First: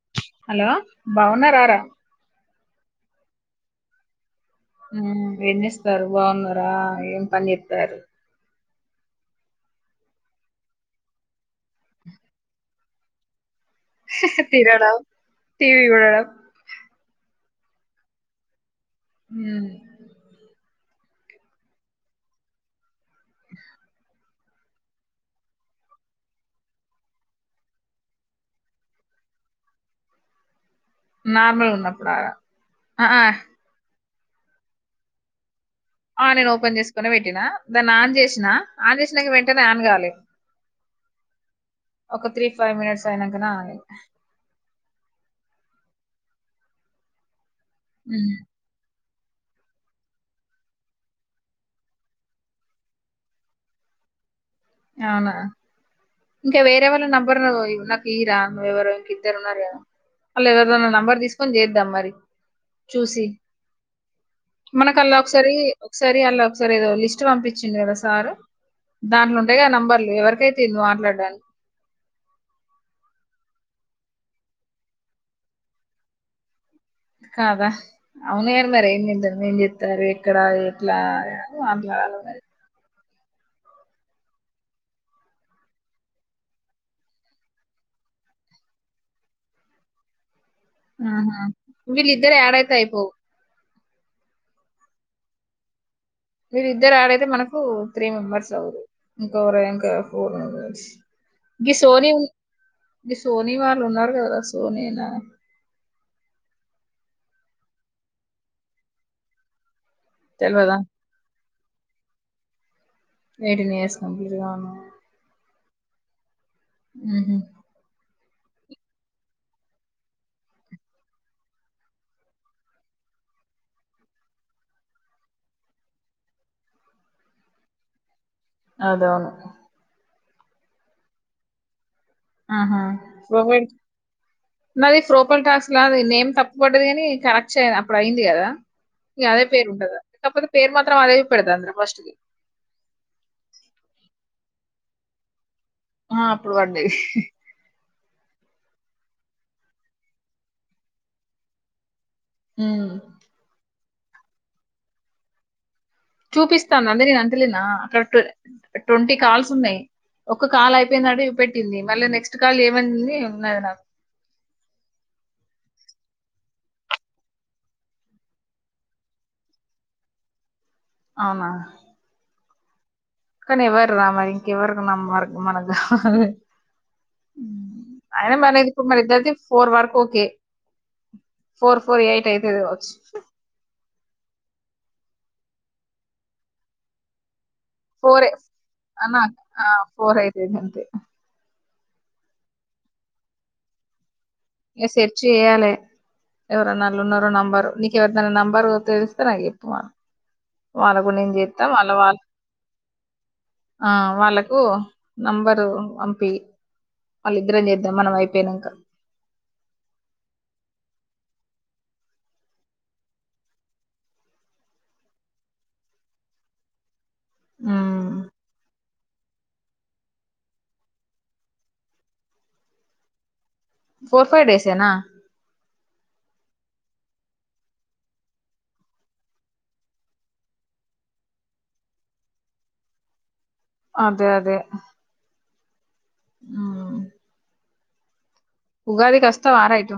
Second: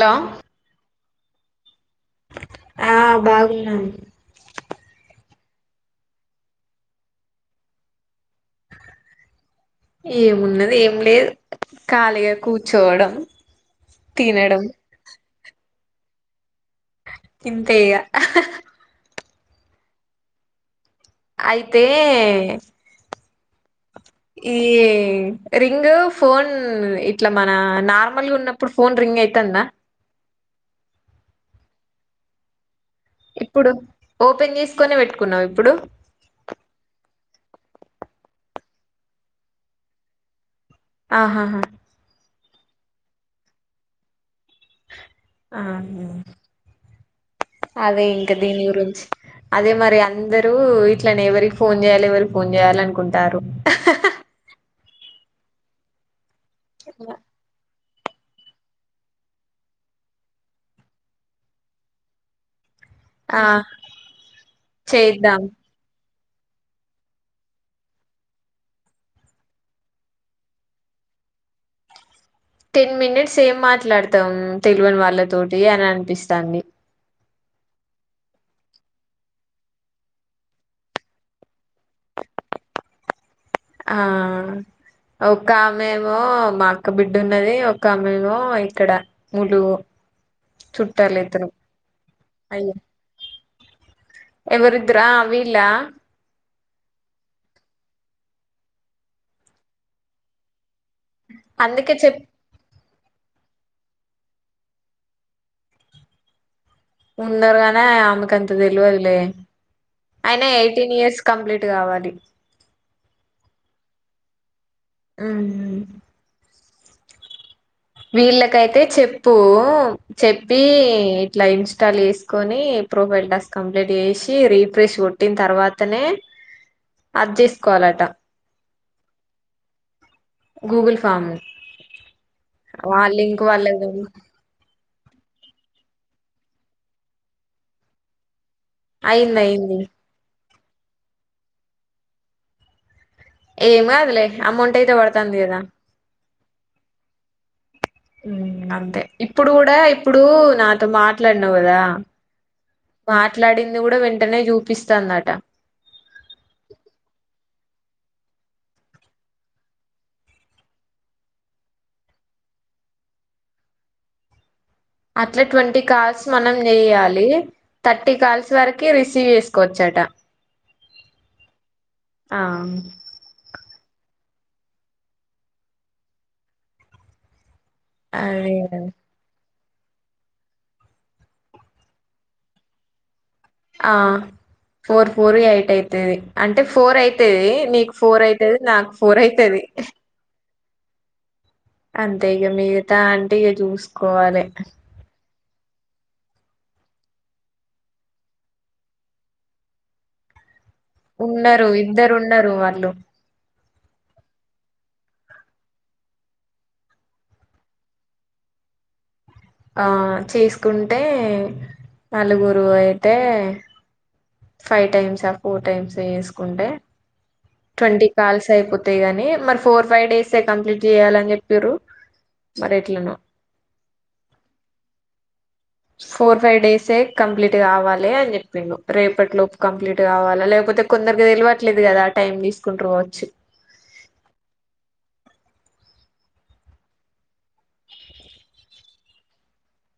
Hello hello బాగున్నారారా ఆ బాగున్నాం ఉ ఎన్నిస్తారు బాగున్నారా ఏం పని చేస్తారు ఏమున్నది ఏం లేదు కాళీగ కూర్చోవడం తినడం టీవి చూడడం ఇంతే ఇగ ఉమ్ అయితే ఈ రింగ్ ఫోన్ ఇట్లా మన నార్మల్ గా ఉన్నప్పుడు ఫోన్ రింగ్ గేతన్న నార్మల్ గా ఉన్నప్పుడా ఆ ఇప్పుడు ఓపెన్ చేసుకోని పెట్టుకున్నావా ఇప్పుడు ఆ నేన్ ఓపెన్ చేసుకుని పెట్టినా దాన్ని ఆన్ చేసినా ఆన్ చేసినాకా వెంటనే ఆన్ కాలే ఆహ హ త్రీ ఫైవ్ మినిట్స్ అయినాకనే ఆన్ అయి ఆహ అదే ఇంకా ఉమ్, దీని గురించి అదే మరి అందరూ ఇట్లనే ఎవరికి ఫోన్ చేయాలి ఎవరి ఫోన్ చేయాలి అనుకుంటారు అవునా ఇంకా వేరేవాళ్ళ నంబర్ నువ్వు ఈరా ఎవరు ఇంక ఇద్దరు ఉన్నారు కదా వాళ్ళ ఎవరిదైనా నంబర్ తీసుకొని చేద్దాం మరి చూసి ఆ మనకల్లా చేద్దాం ఒకసారి ఒకసా సారి అలా ఒకసారి ఏదో లిస్ట్ పంపించిండు కదా సార్ దాట్లో ఉంటాయిగా నంబర్లు ఎవరికైతే ఎం వెళ్దాం టెన్ మినిట్స్ ఏం మాట్లాడతాం తెలివని వాళ్ళ తోటి అని అనిపిస్తాంది కాదా అవునుగని మరి ఏంత ఎం చెప్తారు ఎక్కడ ఎట్లా అని మాట్లా ఆ ఒక ఆమె ఏమో మాఅక్క బిడ్డ ఉన్నది ఒక ఆమెమో ఇక్కడ ములుగు చుట్టాలు ఇద్దరు ఉహు విళ్ళిందరు ఆడైతే అయిపోవ్ ఎవరు ఇద్దరూ అ వీళ్ళ వీళ్ళు ఇద్దరు ఆడ్ అయితే మనకు త్రీ మెంబర్స్ అవదు ఇంక ఎవరు ఇంకా ఫోర్ మెంబర్స్ గీ అందుకే సోని చెప్ ఉఈ సోనీ వాళ్ళు ఉన్నారు కదార సోని నా ఉన్నారుగాని ఆమెకు అంత తెలవదిలే అయిన తెలియదా ఎయిటీన్ ఇయర్స్ కంప్లీట్ కావాలి ఎయిటీన్ ఇయర్స్ కంప్లీట్ గాను ఉమ్ ఉహు వీళ్ళకైతే చెప్పు చెప్పి ఇట్లా ఇంస్టాల్ చేసుకొని ప్రో ప్రొఫైల్ టాస్క్ కంప్లీట్ చేసి రీఫ్రెష్ కొట్టిన తర్వాతనే అది చేసుకోవాలట అదే అవును గూగుల్ ఫామ్ ఆహా. వాలింక్ ప్రొఫైల్ వాళ్ళకు పం నాది ఫ్రోఫైల్ టాస్క్ లా నేం తప్పుబడ్డది కాని కరెక్షన్ అప్పుడు అయింది కదా ఇ అయింది అదే పేరు అయింది ఉంటదా కాకపోతే పేరు మాత్రం అదే చూపేడాతంది ఫస్ట్ ది ఏం కాదులే అమౌంట్ అయితే పడుతోంది కదా ఆ అప్పుడు పడ్డాయి హ్మ్ అంతే ఇప్పుడు కూడా ఇప్పుడు నాతో మాట్లాడినావు కదా ఉమ్ మాట్లాడింది కూడా వెంటనే చూపిస్తాదట చూపిస్తాంది అదే నేను అంటలేనా అక్కడ ట్వంటీ కాల్స్ ఉన్నాయి ఒక కాల్ అయిపోయినట్టు చుపెట్టింది మళ్ళీ నెక్స్ట్ కాల్ ఏమంది ఉన్నది నాకు అట్లా ట్వంటీ కాల్స్ మనం చేయాలి థర్టీ కాల్స్ వరకు రిసీవ్ చేసుకోవచ్చ అం ట అవునా ఆ కాని ఎవరు రా మరి ఇంకెవరు నెంబర్ మనకు కావాలి అయిన మనది అదే ఇప్పుడు మరి ఇద్దరిది ఫోర్ వరకు ఓకే ఫోర్ ఫోర్ ఎయిట్ అయితది కావచ్చు ఆ ఫోర్ ఫోర్ ఎయిట్ అయితది అంటే ఫోర్ అయితది నీకు ఫోర్ అయితది నాకు ఫోర్ అయితది అ [unintelligible] అంతే ఇక మిగతా అంటే ఇక చూసుకోవాలి చెయ్యాలె ఎవరనా వెళ్లి ఉన్నరో నంబరు నీకెవరిదైనా నెంబరు తెలిస్తే నాకు చెప్పు ఉమా వాళ్ళకు నేను చేస్తా ఉన్నరు వాళ్ళ ఇద్దరు వాళ్ళ ఉన్నరు వాళ్ళు ఆ వాళ్ళకు నంబరు పంపి వాళ్ళిద్దరం చేద్దాం మనం అయిపోయినాంక ఆ చేసుకుంటే నలుగురు అయితే ఫైవ్ టైమ్సా ఫోర్ టైమ్స్ చేసుకుంటే ట్వంటీ మ్మ్ కాల్స్ అయిపోతయి అ గాని మరి ఫోర్ ఫైవ్ డేస్ే కంప్లీట్ చేయాలని చెప్పిరు మరి ఎట్లనో ఫోర్ ఫైవ్ డేసే నా ఫోర్ ఫైవ్ డేసే కంప్లీట్ కావాలి అని చెప్పిండు రేపటి లోపు కంప్లీట్ కావాలి లేకపోతే అయితే కొందరికి తెలివట్లేదు కదా ఆ టైమ్ తీసుకుంటరు కావచ్చు అదే అదే ఆ ఉగాదికి వాస్తవారా ఇటు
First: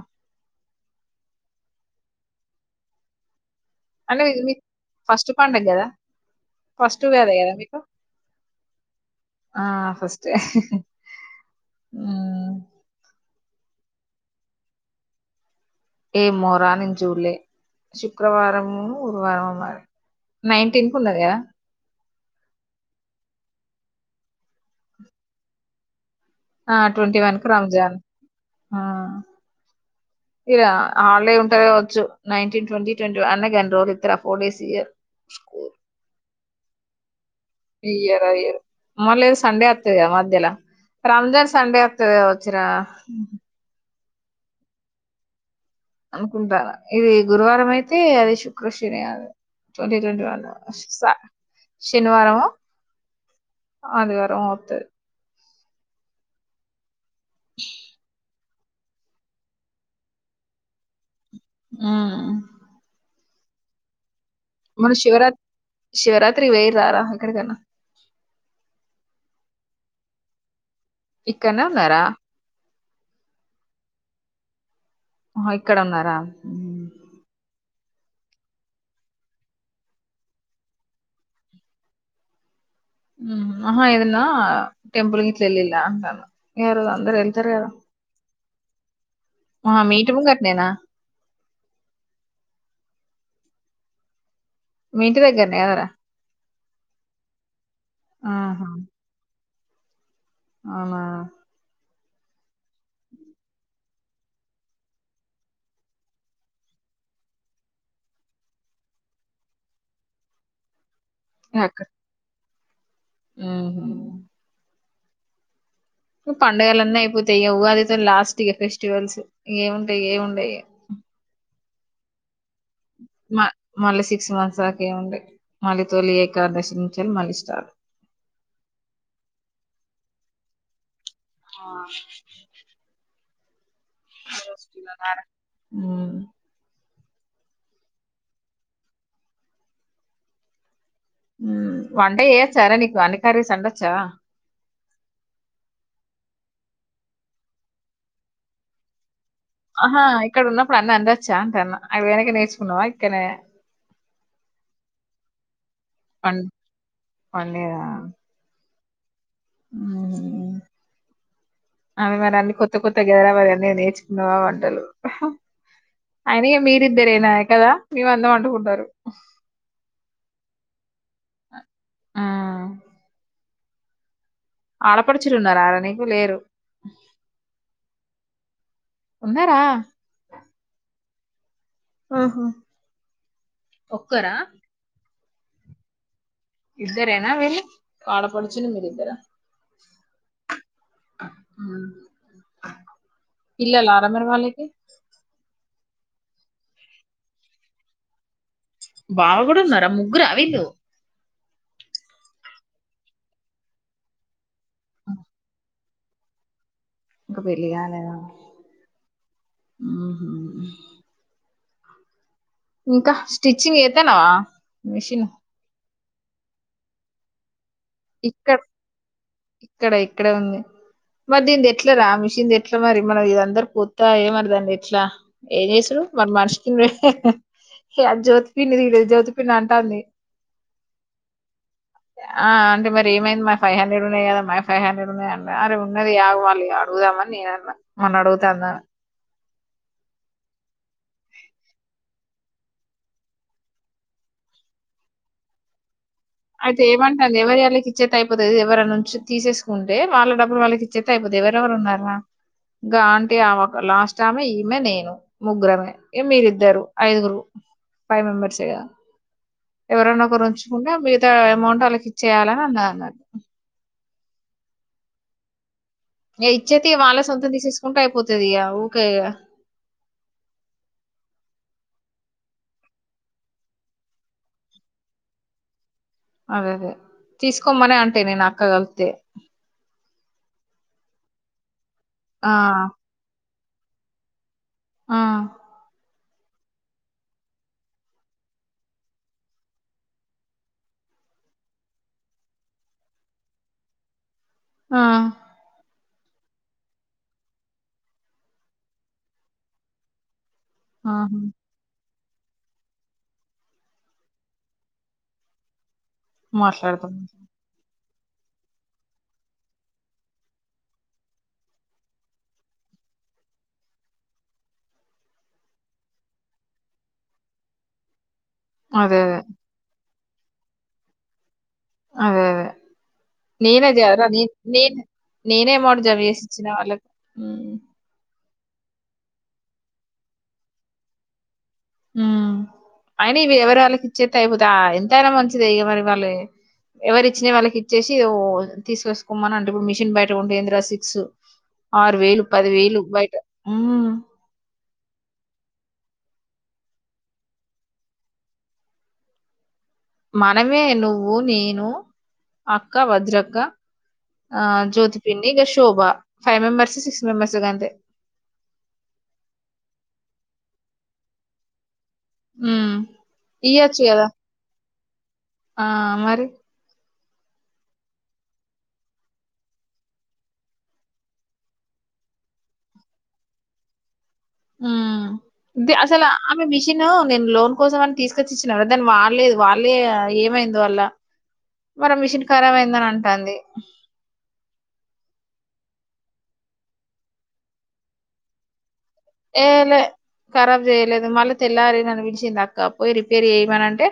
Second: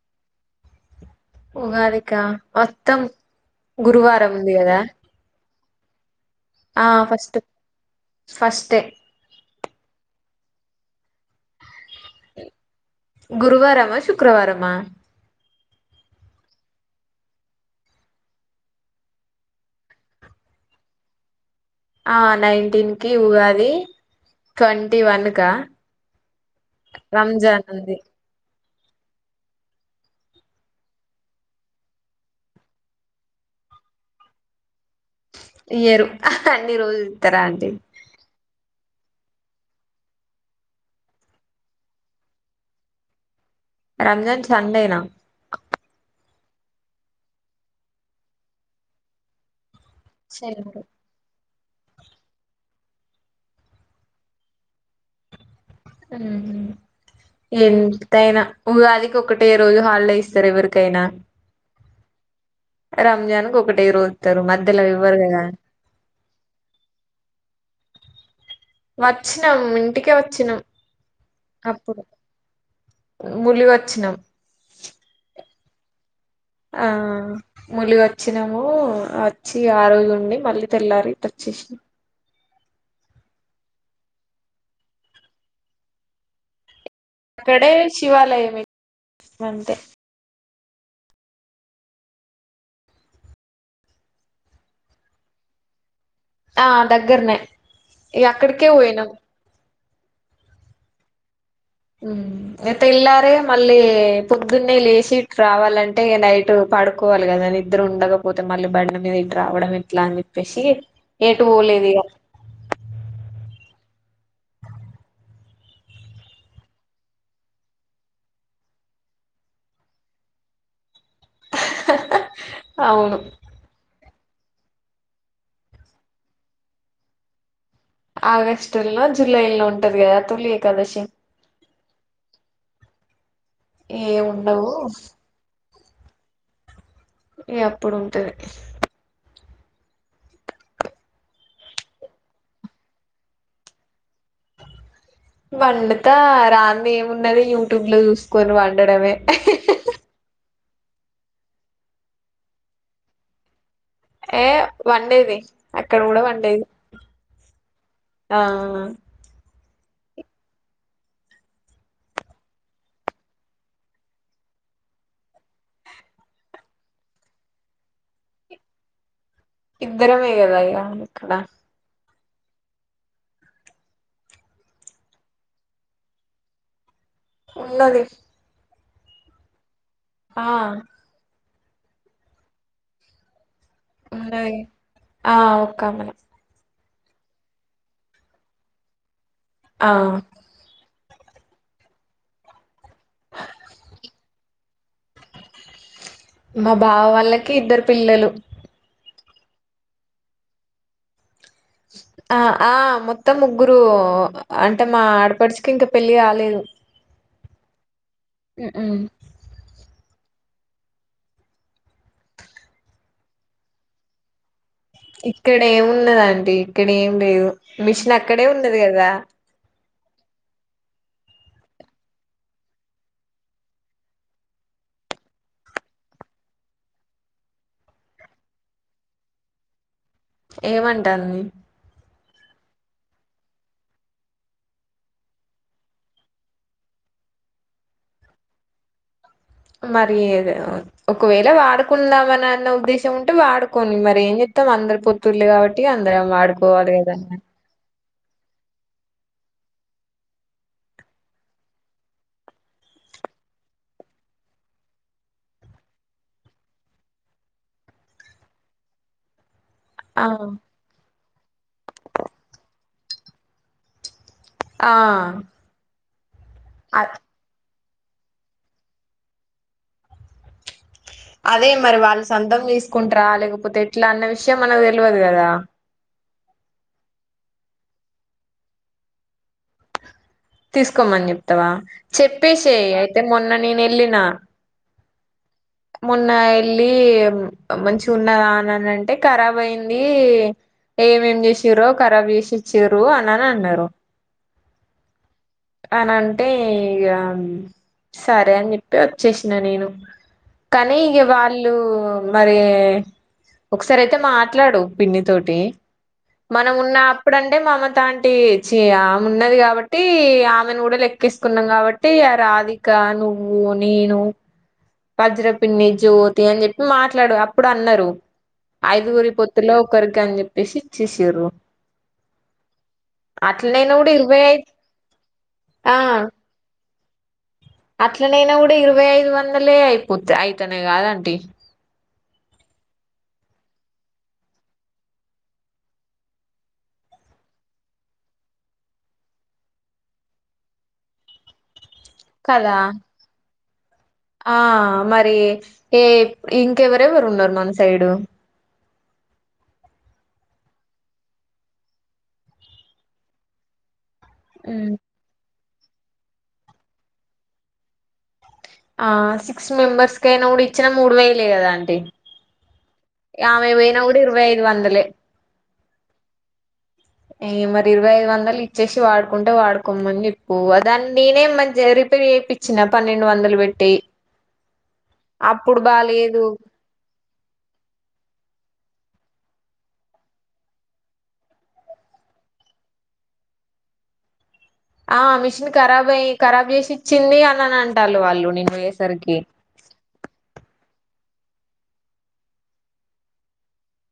ఉగాదికా వస్తం అంటే గురువారం ఇది ఉంది మీ కదా ఫస్ట్ పండగ కదా ఫస్ట్ ఉగాది కదా మీకు ఫస్టే మ్మ్ గురువారమా శుక్రవారమా ఏ మోరా నేను చూడలే శుక్రవారమో గురువారమో మరి నైన్టీన్ కు ఉన్నది కదా ఆ నైన్టీన్ కి ఉగాది ట్వంటీ వన్ కా ఆ ట్వంటీ వన్ కు రంజాన్ ఆ ఇగ హాలిడే ఉంటది కావచ్చు నైన్టీన్ ట్వంటీ ట్వంటీ వన్ అయినా గన్ని రోజులు ఇస్తారా ఫోర్ డేస్ ఇయ్యరు ఇయ్యరు అన్ని రోజులు ఇస్తారా అండి ఇయ్యరు అది మళ్ళ సండే అత్తది కదా మద్యలా రంజాన్ సండే వత్తది కావచ్చురా రంజాన్ సండేనా ఇది గురువారం అయితే అది శుక్ర శని అది ట్వంటీ ట్వంటీ వన్ శనివారం వస్తా శని వారమో ఆదివారమో వత్తది ఎంతైనా ఉగాదికి ఒకటే రోజు హాలిడే ఇస్తారు ఎవరికైనా ఆ రంజాన్ కి ఒకటే రోజు శివరాత్రి వేరు రా ఎక్కడ అయినా వచ్చినం ఇంటికే వచ్చినం ఇక్కన్నే ఉన్నరా ములుగు వచ్చినం ఇక్కడ ఉన్నారా ఆ ఉమ్ ములుగు వచ్చినాము వచ్చి ఆ రోజు ఉండి మళ్ళీ తెల్లారి ఇటు వచ్చినం ఆహా ఏదన్నా టెంపుల్ కి గిట్ల ఎల్లిళ్ల అంటన్న ఇక్కడే శివాలయం ఆ అంతే మీ ఇంటి ముంగట నేనా మింటి తగ తారా ఆ దగ్గరనే ఇ అక్కడికే ఆహా! పోయినాం అవునా ఇగ తేల్లారే మళ్ళీ పొద్దున్నే లేసి రావాలంటే ఇగ నైటు పడుకోవాలి కదా నిద్ర ఉండకపోతే మళ్ళీ బండి మీద ఇటు రావడం ఎట్లా అని చెప్పేసి ఏటు పోలేదు ఇగ హుహు. పండుగలన్నీ అయిపోతాయి ఉగాదితో లాస్ట్ ఇగ ఫెస్టివల్స్ ఏముంటాయి ఏముండయ్ అవును మా మలిసి సిక్స్ మంత్స్ దాకా ఏమీ ఉండదు మళ్ళీ తొలి ఏకాదశి నుంచెలి మళ్ళీ స్టార్ట్ ఆగస్టు లో జులై లో ఉంటది కదా తొలి ఏకాదశి ఆ ఏమీ ఉండవు ఆ ఇగ అప్పుడు ఉంటది వంటే ఏచ్చారా నీకు వెనకార సండొచ్చా వడుత రాని ఏమున్నది యూట్యూబ్ లో చూసుకొని వండడమే ఆహా ఇక్కడ ఉన్నప్పుడు అన్న అందొచ్చా అంటా అన్న అవి వెనక నేర్చుకున్నావా ఇక్కనే ఏ వండేది అక్కడ కూడా వం వండేది ఆ అ అవి మరి అన్ని కొత్త కొత్త గదరాా మరి అన్నిీ నేర్చుకున్నావా వంటలు అయిన మీరిద్దరేనా కదా మేమ అందం అంటుకుంటారు ఇద్దరం ఏగదా ఇక్కడ ఆ ఆలపడుచులున్నారు ఆడ నకు లేరు ఉన్నది ఉన్నారా ఆ ఆహా ఒక్కరా ఉన్నది ఆ ఒకా అ మన ఇద్దరేనా వెళ్ళి ఆడపడుచును మీరిద్దర ఆ ఇల్లలారమర వాాలకి మా బావ వాళ్ళకి ఇద్దరు పిల్లలు బాగా కూడా ఉన్నారా ముగ్గురు అవి ను్ ఆ ఆ మొత్తం ముగ్గురు అంటే మా ఆడపడుచుకి ఇంకా పెళ్ళి కాలేదు ఇకా పెలి కాల ఉ ఉమ్ ఇంకా స్టిచ్చింగ్ అయితేనావా ఇక్కడ ఏమిన్నదంటీ ఇక్కడ ఏం లేదు మిషన్ అక్కడే ఉన్నది కదా ఇక్కడ ఇక్కడ ఉంది మరి దీని ఎట్ల రా మిషిన్ ద ఎట్లా మరి మన ఇ అందరుూ పూత ఏమరి దాంన్ని ఎట్లా ఏం చేసారు మన మనిషికి జ్యోతి పండిది జ్యోతి పిండి అంటాంది ఏమంటాన్ని ఆ అ మరి ఏమైంది మరి ఫైవ్ హండ్రెడ్ ఉన్నాయి కదా మ ఫైవ్ హండ్రెడ్ ఉన్నా అన్నారు అరేన్నదిగుళ్ళు అడుగుదామని నే అ మన్న అడుగుతు అందా మరి ఒకవేళ వాడుకుదామని అన్న ఉద్దేశం ఉంటే వాడుకొని మరి ఏం. మొత్తం అందరు పొత్తుళ్లే కాబట్టి అందరం వాడుకోవాలి కదా. వాళ్ళకి ఇచ్చేతే అయిపోతాది ఎవరి నుంచి తీసేసుకుంటే వాళ్ళ డబ్బులు వాళ్ళకి ఇచ్చేతే అయిపోతాది ఎవరెవరు ఉన్నారా. ఇంకా ఆంటీ ఆమె లాస్ట్ ఆమె ఈమె నేను ముగ్గురమే మీరిద్దరు ఐదుగురు. ఫైవ్ మెంబర్స్ గా. ఆ ఎవరన్నా గురించుకుంటే మిగతా అమౌంట్ వాళ్ళకి ఇచ్చేయాలని అన్నా అన్న. ఆ. ఇచ్చేతే వాళ్ళ అ- సొంతం తీసేసుకుంటే అయిపోతాది ఇగ ఊకే. అదే మరి వాళ్ళు సొంతం తీసుకుంటారా లేకపోతే ఎట్లా అన్న విషయం మనకు తెలియదు కదా. అదే అదే తీసుకోమ్మనే అంటే నేను అక్కగలితే. తీసుకోమ్మని చెప్తావా ఆ చెప్పేసే అయితే మొన్న నేను వెళ్ళిన. ఆ. మొన్న వెళ్ళి మంచి ఉన్నదా అని అంటే ఖరాబ్ అయింది. ఏమేమి చేసిరో ఖరాబ్ చేసి ఇచ్చారు అని అన్నారు. ఆ అని అంటే ఇగ సరే అని చెప్పి వచ్చేసిన నేను. కానీ ఆహా వాళ్ళు. మరి ఒకసారి అయితే మాట్లాడు పిన్ని తోటి మనం ఉన్న మాట్లాడతాం అప్పుడంటే మమతాన్ టీ చి ఆమున్నది గాబట్టి ఆమెను గుడ లెక్కేసుకున్నం కాబట్టి ఆ రావికా నువ్వు నేను వజ్ర పిన్ని జ్యోతి అని చెప్పి మాట్లాడు అప్పుడు అన్నరు అదే ఐదుగురి అదే పొత్తులో ఒకరికని చెప్పేషి ఇచ్చేషిర్రు అదే అదే నేనే కూడా జైయాల ఇరవై నే ఐదు నేన్ నేనే ఆ అమౌంట్ జమ చేసిచ్చిన వాళ్ళకు అట్లనైనా గుడా ఇరవై ఐదు వందలే అయిపోత్ అయితానే గాద్ ఆంటీ హ్మ్ అయిన ఇవి ఎవరి వాళ్ళకిచ్చేత్తే అయిపోతా ఎంతైనా మంచిదే ఇద మరి వాళ్ళే ఎవరి ఇచ్చినయ్ వాళ్ళకిచ్చేసి ఓ తీసేసుకోమనంటే ఇప్పుడు మిషిన్ బయట కొంటే ఎందరా సిక్స్. ఆరు వేలు కదా పదివేలు బయట హ్మ్ ఇంక ఎవరెవరు ఉన్నారు మన సైడు మనమే నువ్వు నేను అక్క వజ్రక్క ఆ ఉమ్, జ్యోతి పిన్ని ఇగ Shobha five members six members గా అంతే ఆ సిక్స్ మెంబర్స్ కైనా గుడా ఇచ్చినా మూడు వేలే కదా ఆంటీ ఉమ్ ఆమెయి పొయినా ఇయ్యొచ్చు గుడా కదా ఇరవై ఐదు వందలే ఆ మరి మరి ఇరవై ఐదు వందలు ఇచ్చేషి వాడుకుంటే వాడుకోమని చెప్పు అ దాన్ని నేనే మంచి. రిపేర్ చేపిచ్చిన పన్నెండు వందలు పెట్టి అప్పుడు హ్మ్ అసలు బాలేదు ఆమె మిషిన్ నేను లోన్ కోసం అని తీసుకు ఇచ్చినవ దాని వాళ్ళేదు వాళ్ళే ఏమైంది వాళ్ళ మరా మిషిన్ ఖరాబ్ అయిందని అంటాది ఆ మిషిన్ ఖరాబ్ అయి ఖరాబ్ చేసి ఇచ్చింది అని అని అంటాళు వాళ్ళు నిను ఏ లే ఖరాబ్ చేయలేదు మళ్ళీ తెల్లారిందని అనిపించింది అక్క పోయి రిపేర్ చేయమనంటే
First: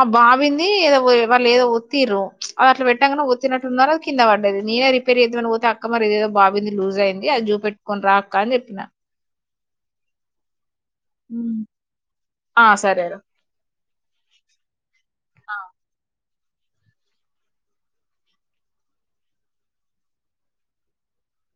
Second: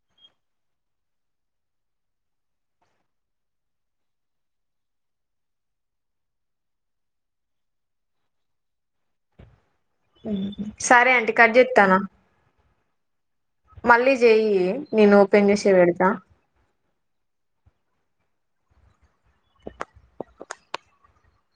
ఆ బావింది ఏదో వాళ్ళు ఏదో ఒత్తిరు అది అట్లా పెట్టంగనే ఒత్తినట్టున్నారు అది కింద బడ్డది. రిపేర్ చేద్దమని పోతే అక్క మరి ఏదో బావింది లూజ్ అయింది అది జూ పెట్టుకొని రా అక్క అని చెప్పినా. సరే ఆంటీ కట్ ఉమ్. చేత్తానా ఆ సరేరా మళ్ళీ జెయ్యి నేను ఓపెన్ చేషే పెడతా